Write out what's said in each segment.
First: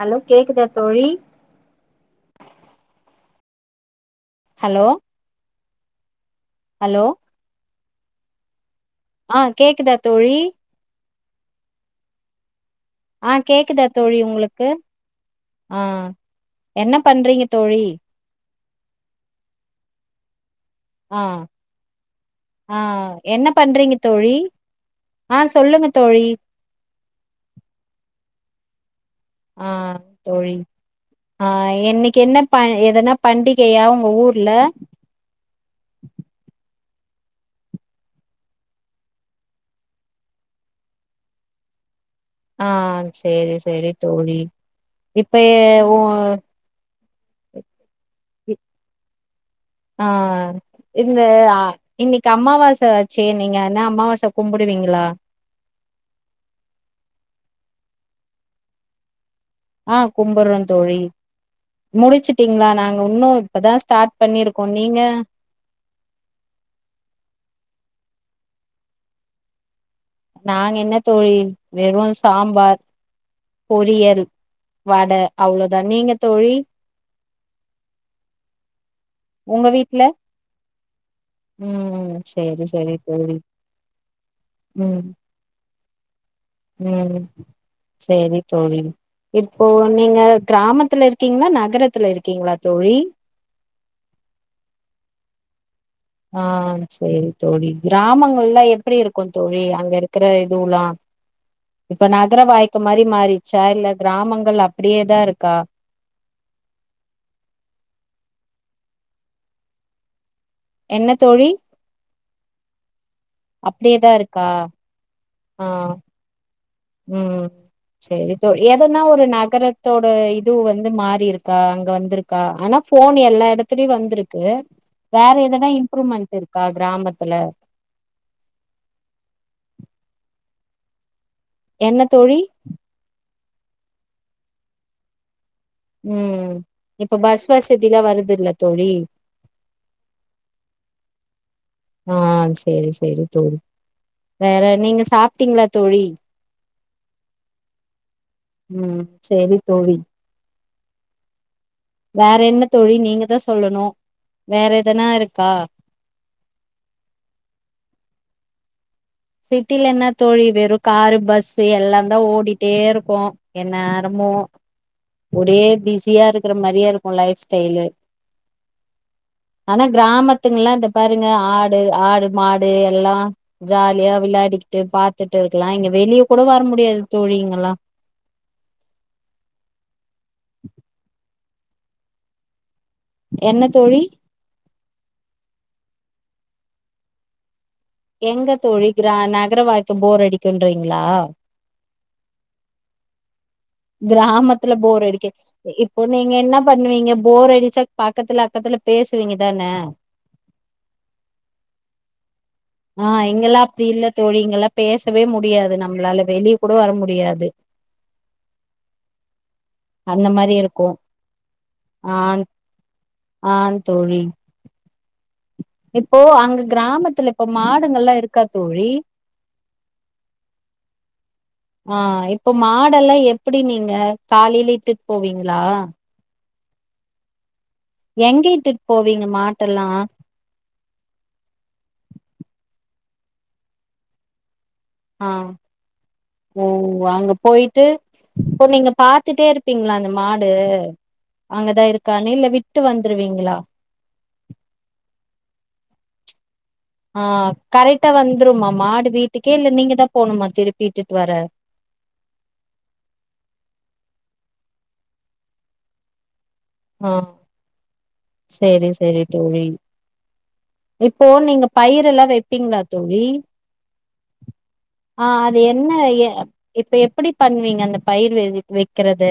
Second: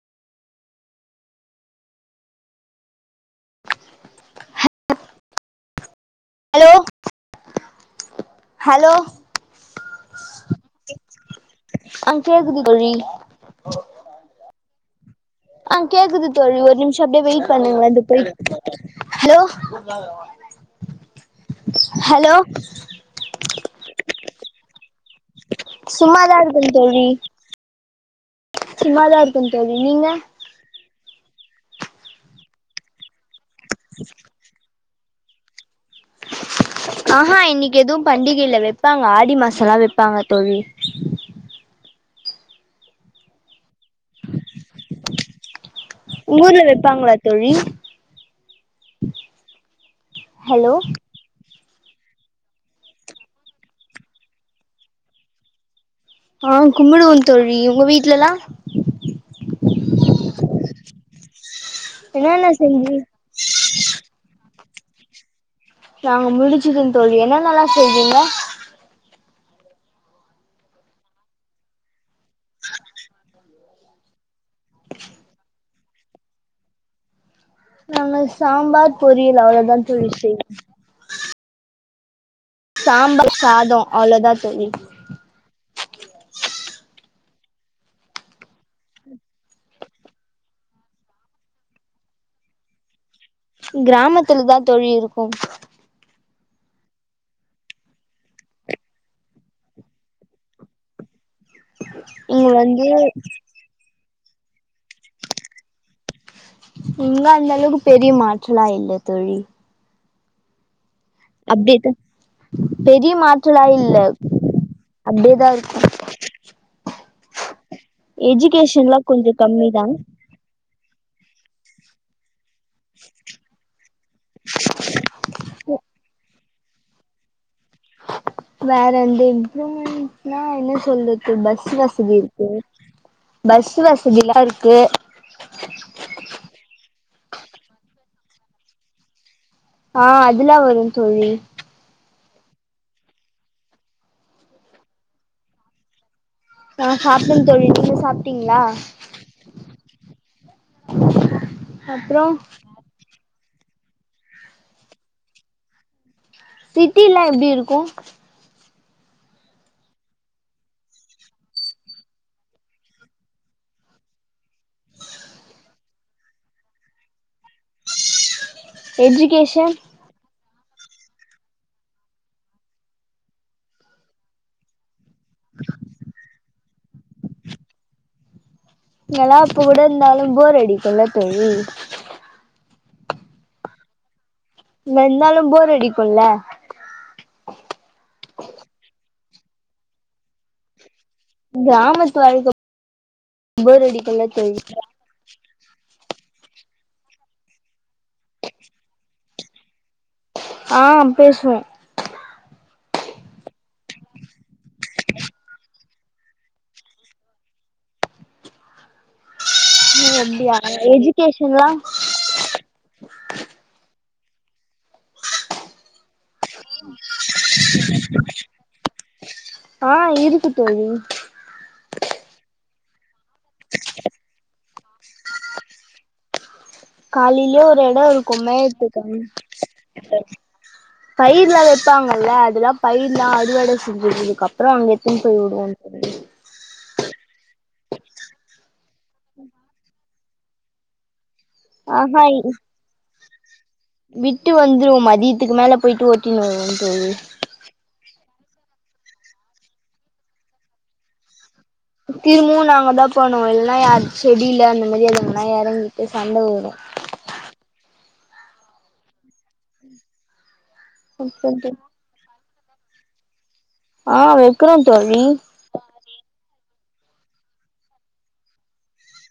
hello கேக்குதா தோழி hello hello hello ஆ கேக்குதா தோழி அங் கேக்குது தோழி அ கேக்குதா தோழி உங்ளுக்கு ஆ கேக்குது தோழ்வி ஒர் நிம்ஷ அப்டே பண்றீங்க வெயிட் தோழி பண்ணுங்ள து பொய் ஹெலோ அ ஆ ஆ என்ன பண்றீங்க தோழி ஆ சொல்லுங்க தோழி சும்மாதா இருக்க தோழி சும்மா தா இருக்க தோழி நீங்க அ என்னைக் என்ன ப எதனா பண்டிக் கேயா ஒங்க ஊர்ல ஆஹா இன்னக்கி எதுவு பண்டிகைல வெப்பாங்க ஆடி மாசலா வெப்பாங்க தோழி ஆ ஆ சேரி சேரி தோழி இப்ப ஏ உங்ஊர்ல வெப்பாங்ளாத் தொழி ஆ ஹலோ இந்த ஆ இன்னிக்கு அம்மாவாச வச்சே நீங்க அன்ன அம்மாவாச கும்புடுவீங்ளா ஆ கும்புடுவோ தோழி உங்க வீட்லலா ஆ கும்புற்ற தோழி என்னென்ன முடிச்சிட்டீங்ளா செஞ்சு நாங்க உன்னு இப்பதா ஸ்டாட் பண்ணிருக் ஒ நீங்க நாங்க முடிச்சுட்டந் தோழி என்னானலலா செய்வீங்க நாங் என்ன தோழி வெறு சாம்பார் பொரியல் வட அவ்ளோதா நீங்க தோழி நங்க சாம்பார் பொரியல் அவளோதா தோழி செய்வ ம் ம் சேரி சேரி சாம்ப தோழி சாதொ அவ்ளோதா தோழி ம் ம் சேரி தோழி இப்போ நீங்க க்ராமத்துல இருக்கீங்ளா நகரத்துல இருக்கீங்ளா தோழி க்ராமத்துல தா தோழி இருக்கு ஆ சேரி தோழி கிராமங்கள்ல எப்புடி இருக்கு தோழி அங்க இருக்குற இதுவுலா இப்ப நக்ர இங்க வாய்க்க வந்து மாரி மாறிச்சா இல்ல ராமங்கள் அப்புடியேதா இருக்கா இங்க அந்த அளவுக்கு பெரிய மாற்றலா இல்ல தோழி என்ன தோழி பெ ய மாற்றலா இல்ல அப்டியேதா இருக்கா அப்டியேதா ஆ இருக்கு ம் சரி தோழி எஜுகேஷன்லா எதன்னா ஒரு கொஞ்சோ கம்மி தா நகரத்தோட இது வந்து மாறி இருக் கா அங்க வந்திருக்கா ஆனா ஃபோன் எல்லா இடத்துலயு வந்திருக்கு வேற எதனா இம்ப்ரூவ்மெண்ட் இருக்கா கிராமத்துல வேற வந்து இம்ப்ரூவ்மெண்ட்னா என்ன சொல்றது பஸ் என்ன வசதி தோழி இருக்கு பஸ் வசதில்லா இருக்கு ம் இப்ப பஸ் வசதிலா வருது இல்ல தோழி ஆ அதுல்லா வரும் தோழி ஆ சரி சரி தோழி வேற நீங்க சாப்டீங்ளா தோழி நா சாப்டேன் தோழி நீங்க சாப்டீங்ளா ம் சேரி தோழி வேற என்ன தோழி நீங்கதா சொல்லணு வேற எதனா இருக்கா சிட்டிலா எப்டி இருக்கு சிட்டில என்ன தோழி வெறு காரு பஸ்ஸு எல்லா தா ஓடிட்டே இருக்கு என்னேரமு ஒரே பிஸியா இருக்கிற மாரியே இருக்கு லைஃப் ஸ்டைலு எஜிகேஷன் இதுங்களா இந்த பாருங்க ஆடு ஆடு மாடு எல்லா ஜாலியா விளையாடிக்கிட்டு பாத் துட்டு இருக்கலா இங்க வெளியே கூட வர முடியாது தோழி இங்களா எல்லாத் கூட இருந்தாலு போர் அடிக்கும்ல தோழி என்ன தோழி இங்க இருந்தாலு போர் அடிக்கும்ல எங்க தோழி கிரா நகர வாழ்க்க போர் அடிக்குன்றீங்களா கிராமத்து வாழ்க்க கிராமத்துல போரடிக்கே இப்ப நீங்க என்ன பண்ணுவீங்க போர் அடிச்சா பக்கத்துல அக்கத்துல பேசுவீங்க தானே ஆ பேசுவோ ஆ இங்கல்லா அப்படி இல்ல தோழி இங்கல்லா பேசவே முடியாது நம்மளால வெளியே கூட வர முடியாது அந்த மாரி அப்படியா இருக்கு எஜுகேஷன்லா ஆ ஆ தோழி இப்போ அங் கிராமத்துல இப்ப மாடுங்கல்லா இருக்கா தோழி ஆ இருக்கு தோழி ஆ இப்போ மாடெல்லா எப் டி நீங்க கலேலேட்டு போவீங்களா கலேலே ஒரு இடம் இருக்கும் எங்க இட்டுட்டு மேயத்துக்குனு போவீங்க மாட்டெல்லா பயிரர்லா வைப்பாங்கல்ல அதெல்லா பயிரலா அறுவட செஞ்சுதுக்க அப்றோ அங்கேத்னு ஆ போய் விடுவோ ஓ அங்க போயிட்டு இப்ப நீங்க பாத்துட்டே இருப்பீங்களா அந்த ம மாடு அங்கதா ஆஹா இருக்கானு இல்ல விட்டு வந்துருவீங் இலா விட்டு வந்துருவோ மதியத்துக்கு மேல போயிட்டு ஓட்டினு வருவோ தோழி ஆ கரட்ட வந் வந்துருமா மாடு வீட்டுக்கே இல்ல நீங்க தா போணுமா திருப்பிட்டுட்டு வர திரும்பும் நாங்க தா போனோ இல்லனா யார் செடியில அந்த மாரி அங்கலா இறங்கிட்டு சண்ட வரு ம் செரி செரி தோழி இப்போ நீங்க வரு பயிர எல்லா வைப் இருப்பீங்களா தோழி ஆ வைக்கணோ தோழி ஆ அது என்ன எ இப்ப எப்படி பண்ணுவீங்க அந்த பயிர் வை வைக்கிறது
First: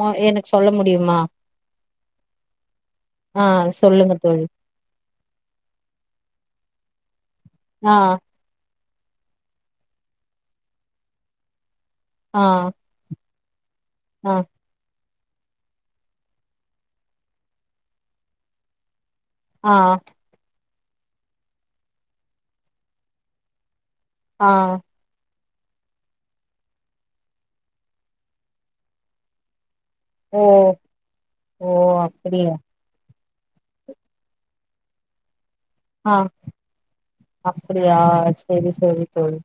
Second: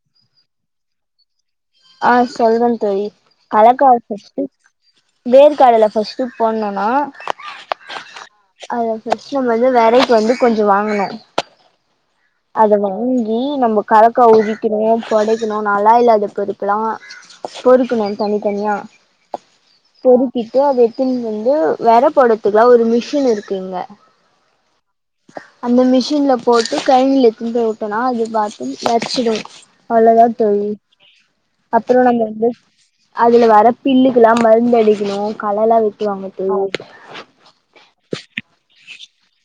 மொ எனக்கு சொல்ல முடியுமா ஆ சொல்றன் தோழி ஆ கலக்கவா சொல்லுங்க தோழி ஃபஸ்ட்டு வேர்க்காடல ஃபர்ஸ்ட்டு போனும்னா ஆ அத ஃபர்ஸ்ட் வந்து வலைக்கு வந்து கொஞ்சம் வாங்கனோ ஆ அது வந்த நீ நம்ம கலக்க ஆ உரிக்கணுமே பொடைக்கணு நல்லா இல்லாத பறுப்பு எல்லா பொறுக்கணும் தனித்தனியா ஆ டு அத எப்பையு வந்து வெத போடத்துக்குலா ஒரு மிஷின் இருக்குங்க ஆ அந்த மிஷின்ல போட்டு கர்ணி எதுனு போய் ஊட்னா அது பாத்து வச்சிடோ அவ்ளோதா ஓ தோழி ஓ அப்புற நம்ம வந்து அப்படியா அதுல வர பில்லுக்கலா மருந்து அடிக்கணு களலா ஆ வெட்டுவாங்க தோழி அப்டியா செரி செரி தோழி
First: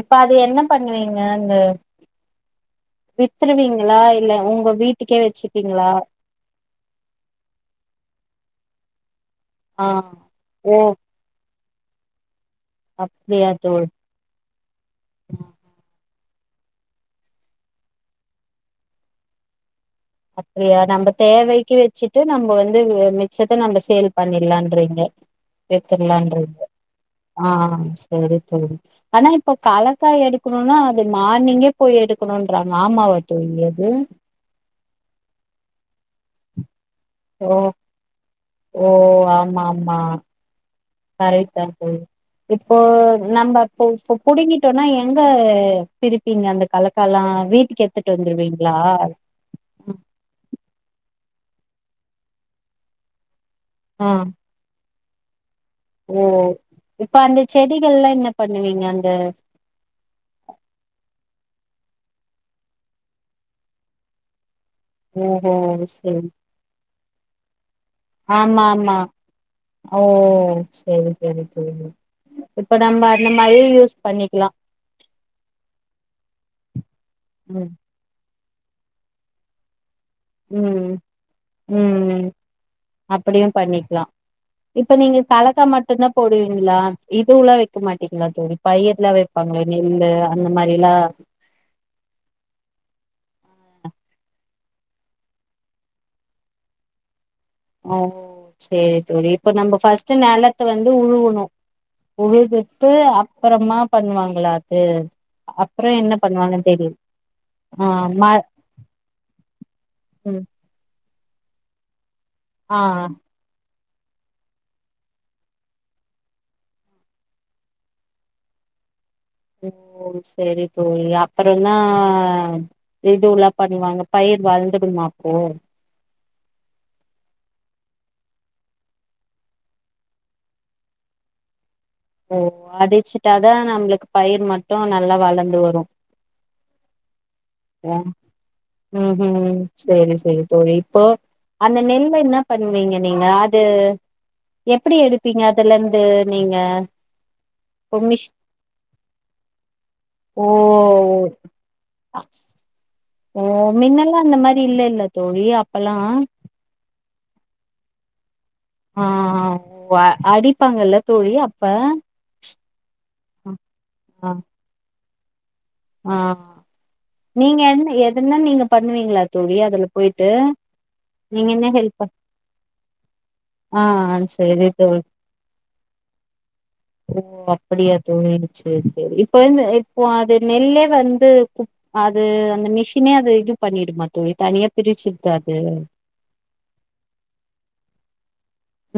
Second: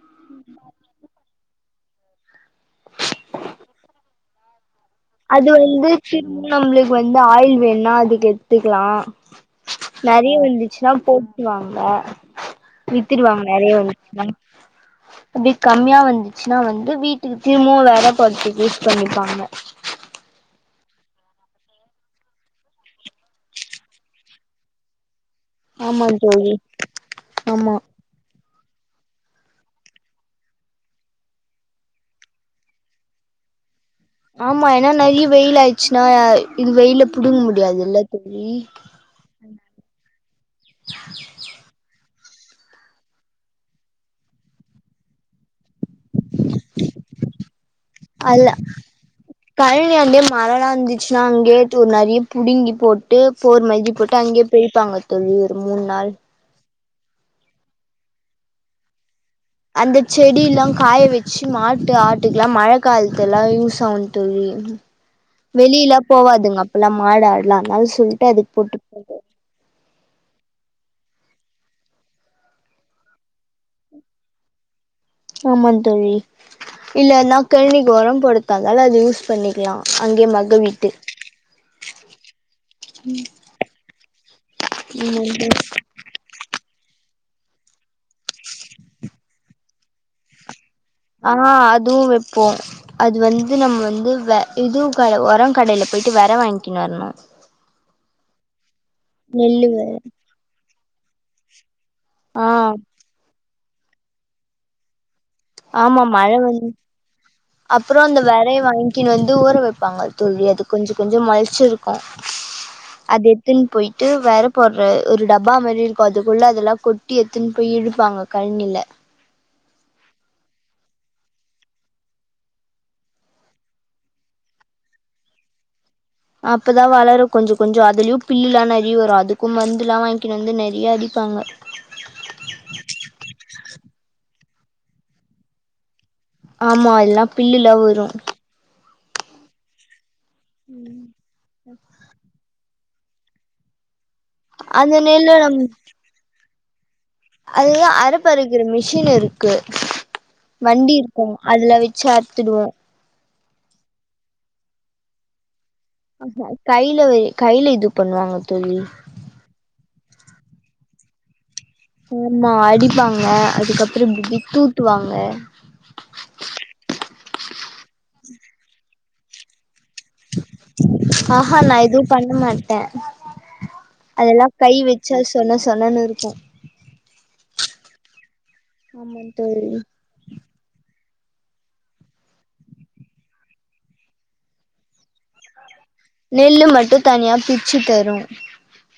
இப்ப அது என்ன பண்ணுவீங்க அந்த வித்துருவீங்களா இல்ல உங்க வீட் அது வந்து திரும்ப நம்மளுக்கு வந்து ஆயில் வேணா அதுக் எடு த்துக்கலா ஆ நெறிய ஓ வந்துச்சுன்னா போட்டுவாங் ஆ வித்துருவாங்க அப்படியா நெரிய தோழி வந்துச்சுனா அப்டி கம்மியா வந் வென வந்து வீட்டுக்கு திரும்பவு வேற பாத்து யூஸ் பண்ணிப்பாங்க அப்டியா நம்ம தேவைக்கு வெச்சிட்டு நம்மோ வந்து மிச்சத்த நம்ம சேல் பண்ணிடலான்றீங்க ஆமா தோழி வித்துக்களன்றீங்க ஆ ஆமா சரி தோழி ஆனா இப்ப கலக்காய் எடுக்கனோனா அது மார்னிங்கே போய் எடுக்கனோறாங்க ஆமா வா தோழி அது ஆமா ஏன்னா நறிய வெயில் ஆய்சுன்னா இது வெயில புடுங்க முடியாது இல்ல தோழி மாமா கரெக்ட் தா தோழி இப்போ நம்ம இப்ப புடிங்கிட்டோனா எங்க பிரிப்பீங்க அந்த கலக்கால வீட்டுக்கு எடுத்துட்டு அல்ல வந்துருவீங்களா நா அங்கேயே டு நறிய புடுங்கி போட்டு போர்மை ஆ போட்டு அங்கே பிரிபாங்க [unintelligible] மூண் நாள் ஓ இப்ப அந்த செடிகள்லா என்ன பண்ணுவீங்க அந்த மாட் ஆட்டுக்லா மழ காலத்துல யூஸ் ஆகு தோழி ஓஹோ வெளிலா சரி போவாதுங்க அப்பல்லா மாடு ஆடுல்லா ஆமா ஆமா ஓ செரி செரி தோழி இப்ப நம்ம அந்த மாரி யூஸ் பண்ணிக்கலா ஆமா தோழி இல்ல நா ம் கழ்ணிக்கு உரம் போட கா அத யூஸ் பண்ணிக்கலா அங்கயே மக உம் வீட்டு உம் அப்படியு பண்ணிக்கலா இப்ப நீங்க கலக்கா மட்டுதா போடுவீங்களா இதுல்லா வைக்க மாட்டீங்களா தோழி பயிர்லா வைப்பாங்களே நெல்லு அந்த மாரிலா ஆ அதுவு வைப்போ அது வந்து நம்ம வந்து இது க உரம் கடைல போயிட்டு வர வாங்கினுு வரணு ஓ சரி தோழி இப்ப நெல்லு நம்ம வெர ஃபர்ஸ்ட் நிலத்த வந்து உழுவணு ஆ உழுதுட்டு அப் அப்பறமா பண்ணுவாங்களா அது அப்பறோ ஆமா என்ன மழ வந்து பண்ணுவாங்கன்னு தெரியல ஆ அப்பறம் அந்த ம வறயை வாங்கின்னு வந்து ஊற வைப்பாங்க ம் தோழி அது கொஞ்ச கொஞ்ச மொளச்சிருக்கு ஆ அது எத்துன்னு போயி ட்டு வேற போடுற ஒரு டப்பா மாரி இருக்கு அதுக்குள்ள அதெல்லா கொட்டி எத்துன்னு போய் இழுப்பாங்க கழனில ஓ சரி தோழி அப்புறதா இதுலா பண்ணுவாங்க பயிர் வாழந்துடுமா அப்போ அப்பதா வளரும் கொஞ்சம் கொஞ்சம் அதுலயு பில்லு எல்லா நிறைய வரும் அதுக்கும் மருந்து எல்லா வாங்கினுு வந்து நிறைய அடிப்பாங்க ஓ அப்பறம் நல்லா வளர்ந்து வரும் ஆமா எல்லா பில்லுலா வரும் உம் உம் சரி சரி தோழி இப்போ அந்த நெல்ல என்ன பண்ணுவீங்க நீங்க அது அந்த எப்படி நெல்லு எடுப்பீங்க நம் அதுல இருந்து நீங்க அதுதா இப்போ மிஷ் அறுப்பறுக்கிற மிஷின் இருக்கு ஓ வண்டி இருக்கு அதுல வச்சு அறுத்துடுவோ ஓ மின்னெல்லா அந்த மாதிரி இல்ல ல தோழி அப்பல்லா ஆ அ கைல வே கையில இது பண்ணுவாங்க தோழி ஆ ஓ அடிப்பாங்கள தோழி அப்ப ஆமா அடி ப்பாங்க அதுக்கப்பறம் ஆ இப்டிஇப்டி தூத்து வாங்க ஆ நீங்க என்ன எதன நீங்க பண்ணுவீங்களா தோழி அதுல போயிட்டு ஆ நீங்க அ என்ன நா ஹெல்ப் எதுவு பண் பண்ண மாட்டே ஆ அதெல்லா சேரி கை தோழி வச்சா சொன்ன சொன்னு இருக்கு ஓ அப்படியா தோழி சரி சரி ஆமாங் இப்ப தோழி இந்த இப்போ அது வந்து அது அந்த மிஷினே அது இது பண்ணிடுமா தோழி தனியா பிரிச்சிருதா அது நெல்லு மட்டு தனியா பிச்சு தரு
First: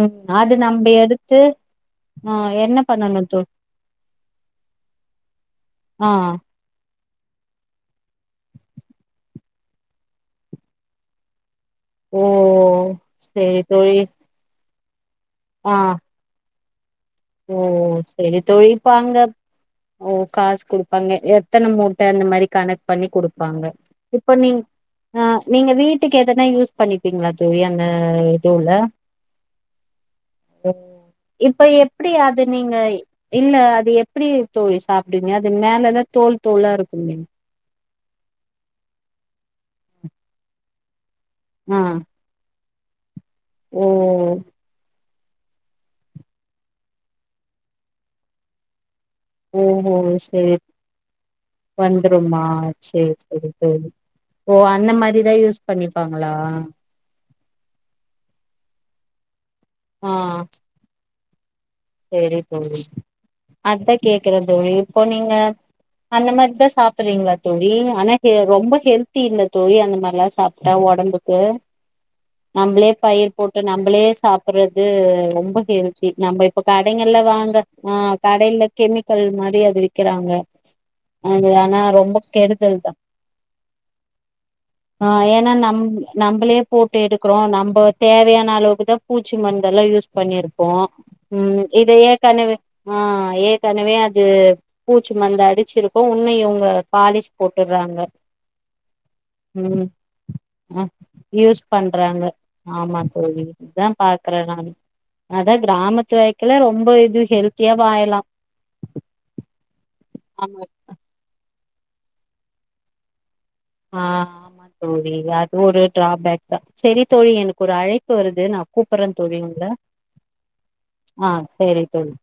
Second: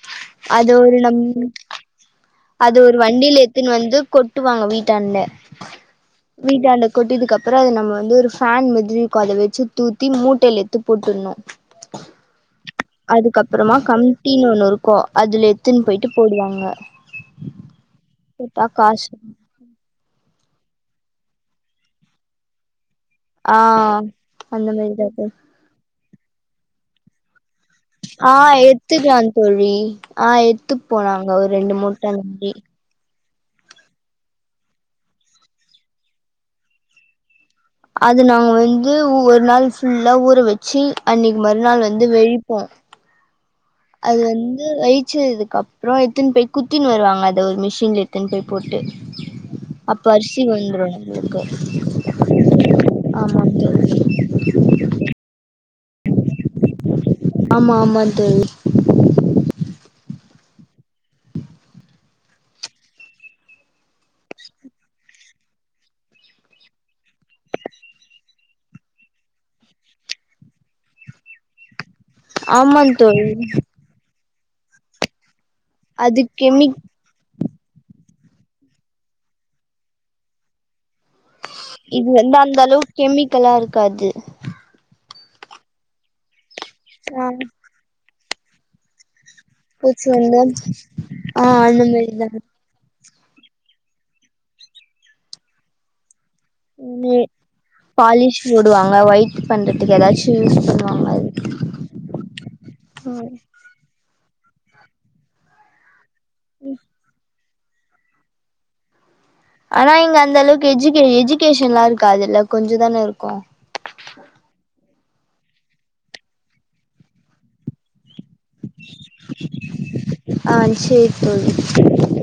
உம் அது நம்ப ஒரு நம் எடுத்து ஆ அது என்ன ஒரு பண்ணணு வண்டில தோ எடுத்துனு வந்து கொட்டுவாங்க வீட்டாண்ல ஆ வீட்டாண்ட கொட்டிதிக்தகா அப்றம் அத நம்ம வந்து ஒரு ஃபேன் மாதிரி இருக்கு அத வெச்சு தூத்தி மூட்டேல எடுத்து போட்டுர்ணு ஓ சேரி அதுக்கப்புறமா தோழி கம்ட்டின்னு ஒண்ணு இரு கோ அதுல ஆ எடுத்துனு போயிட்டு போடுவாங்க ஓ சேரி போட்டா தோழி இப்ப காசு அங்க ஓ காசு குடுப்பாங்க எத்தன மூட்ட அந்த மாரி கணக்கு பண்ணி ஆ குடுப்பாங்க இப்ப நீ அந்த மாரிதா தோழி நீங்க வீட் ட்டுக்கு எதனா யூஸ் பண்ணிப்பிங்களா ஆஹ் எத்துக்கலா தோழி ஆஹ் எடுத்து போலா அங்க ஒரு ரெண்டு மூணு முடியாது நீங்க இல்ல அது எப்டி தோழி சாப்டுவீங்க அது மேலதா தோல் தோலா இருக்குமே அது நாங்க வந்து ஒரு நாள் ஃபுல்லா ஊற வெச்சு அன்னிக்கு ஆ மறுநாள் வந்து வெழிப்போ ஓ அது வந்து வெயி வடிச்சதுக்கு அப்றம் எடுத்துனு போய் குத்தினு வருவாங்க அத ஒரு மிஷின்ல எடுத்துனு போய் போட்டு ஓஹோ அப்ப அரிசி செரி வந்துரு நம்மளுக்கு வந்துருமா செரி ஆமா செரி செரி தோழி ஓ அந்த மாரி இத யூஸ் பண்ணிப்பாங்களா ஆமா ஆமா தோழி ஆஹ் சேரி தோழி அத்தா கேக்குற தோழி இப்ப நீங்க அந்த மாரிதா சாப்ட்றீங்களா தோழி ஆனா ரொம்ப ஹெல்தி இல்ல தோழி அந்த மாரி எல்லா சாப்ட்டா ஒடம்புக்கு ஆமா நம்பளே தோழி பயிர் போட்டு நம்பளே சாப்ப பட்றது ரொம்ப ஹெல்தி அது நம்ம இப்ப கெமிக் கடிங்கல்ல வாங்க ஆஹ் கடையில கெமிக்கல் மாரி அது விக்கிறாங்க அது ஆனா இது ரொம்ப வந்து அந்த கெடுதல் தா அளவுக்கு கெமிக்கலா இருக்காது ஆஹ் ஏன்னா நம் நம்பளே போட்டு ஆ எடுக்குறோ நம்ப தேவயான நான அளவுக்கு தா பூச்சி மருந்தெல்லா பூச்சி யூஸ் வந்து பண்ணிருப்போ ஆ உம் அந்த இது ஏ மாரிதா கனவு ஆஹ ஏற்கனவே அது பூச்சி மந்து அடிச்சிருக்கு இன்னு இவ்ங்க ம் பாலிஷ் போட்டுறாங்க பாலிஷ் போடுவாங்க ஒயிட் பண்றதுக்கு ஏதாச்சு யூஸ் ஆஹ் பண்ணுவாங்க அது யூஸ் பண்றாங்க ஆமா ம் தோழி இதா பாக் [unintelligible] தா அதா க்ராமத் துல வைக்கில ரொம்ப இது ஹெல் த்தியா வாயலா ஆனா இங்க அந்த அளவுக்கு எஜுகே எஜுகேஷ் ன்லா இருக்காதுல்ல கொஞ்சே தானே இருக்கு ஆஹ் ஆமா தோழி அது ஒரு டிராபேக் தா செரி தோழி எனக் ஒரு அழைப் பு வருது நா கூப்பறே தோழி உங்கள ஆ சேரி ஆஹ் தோழி செரி தோழி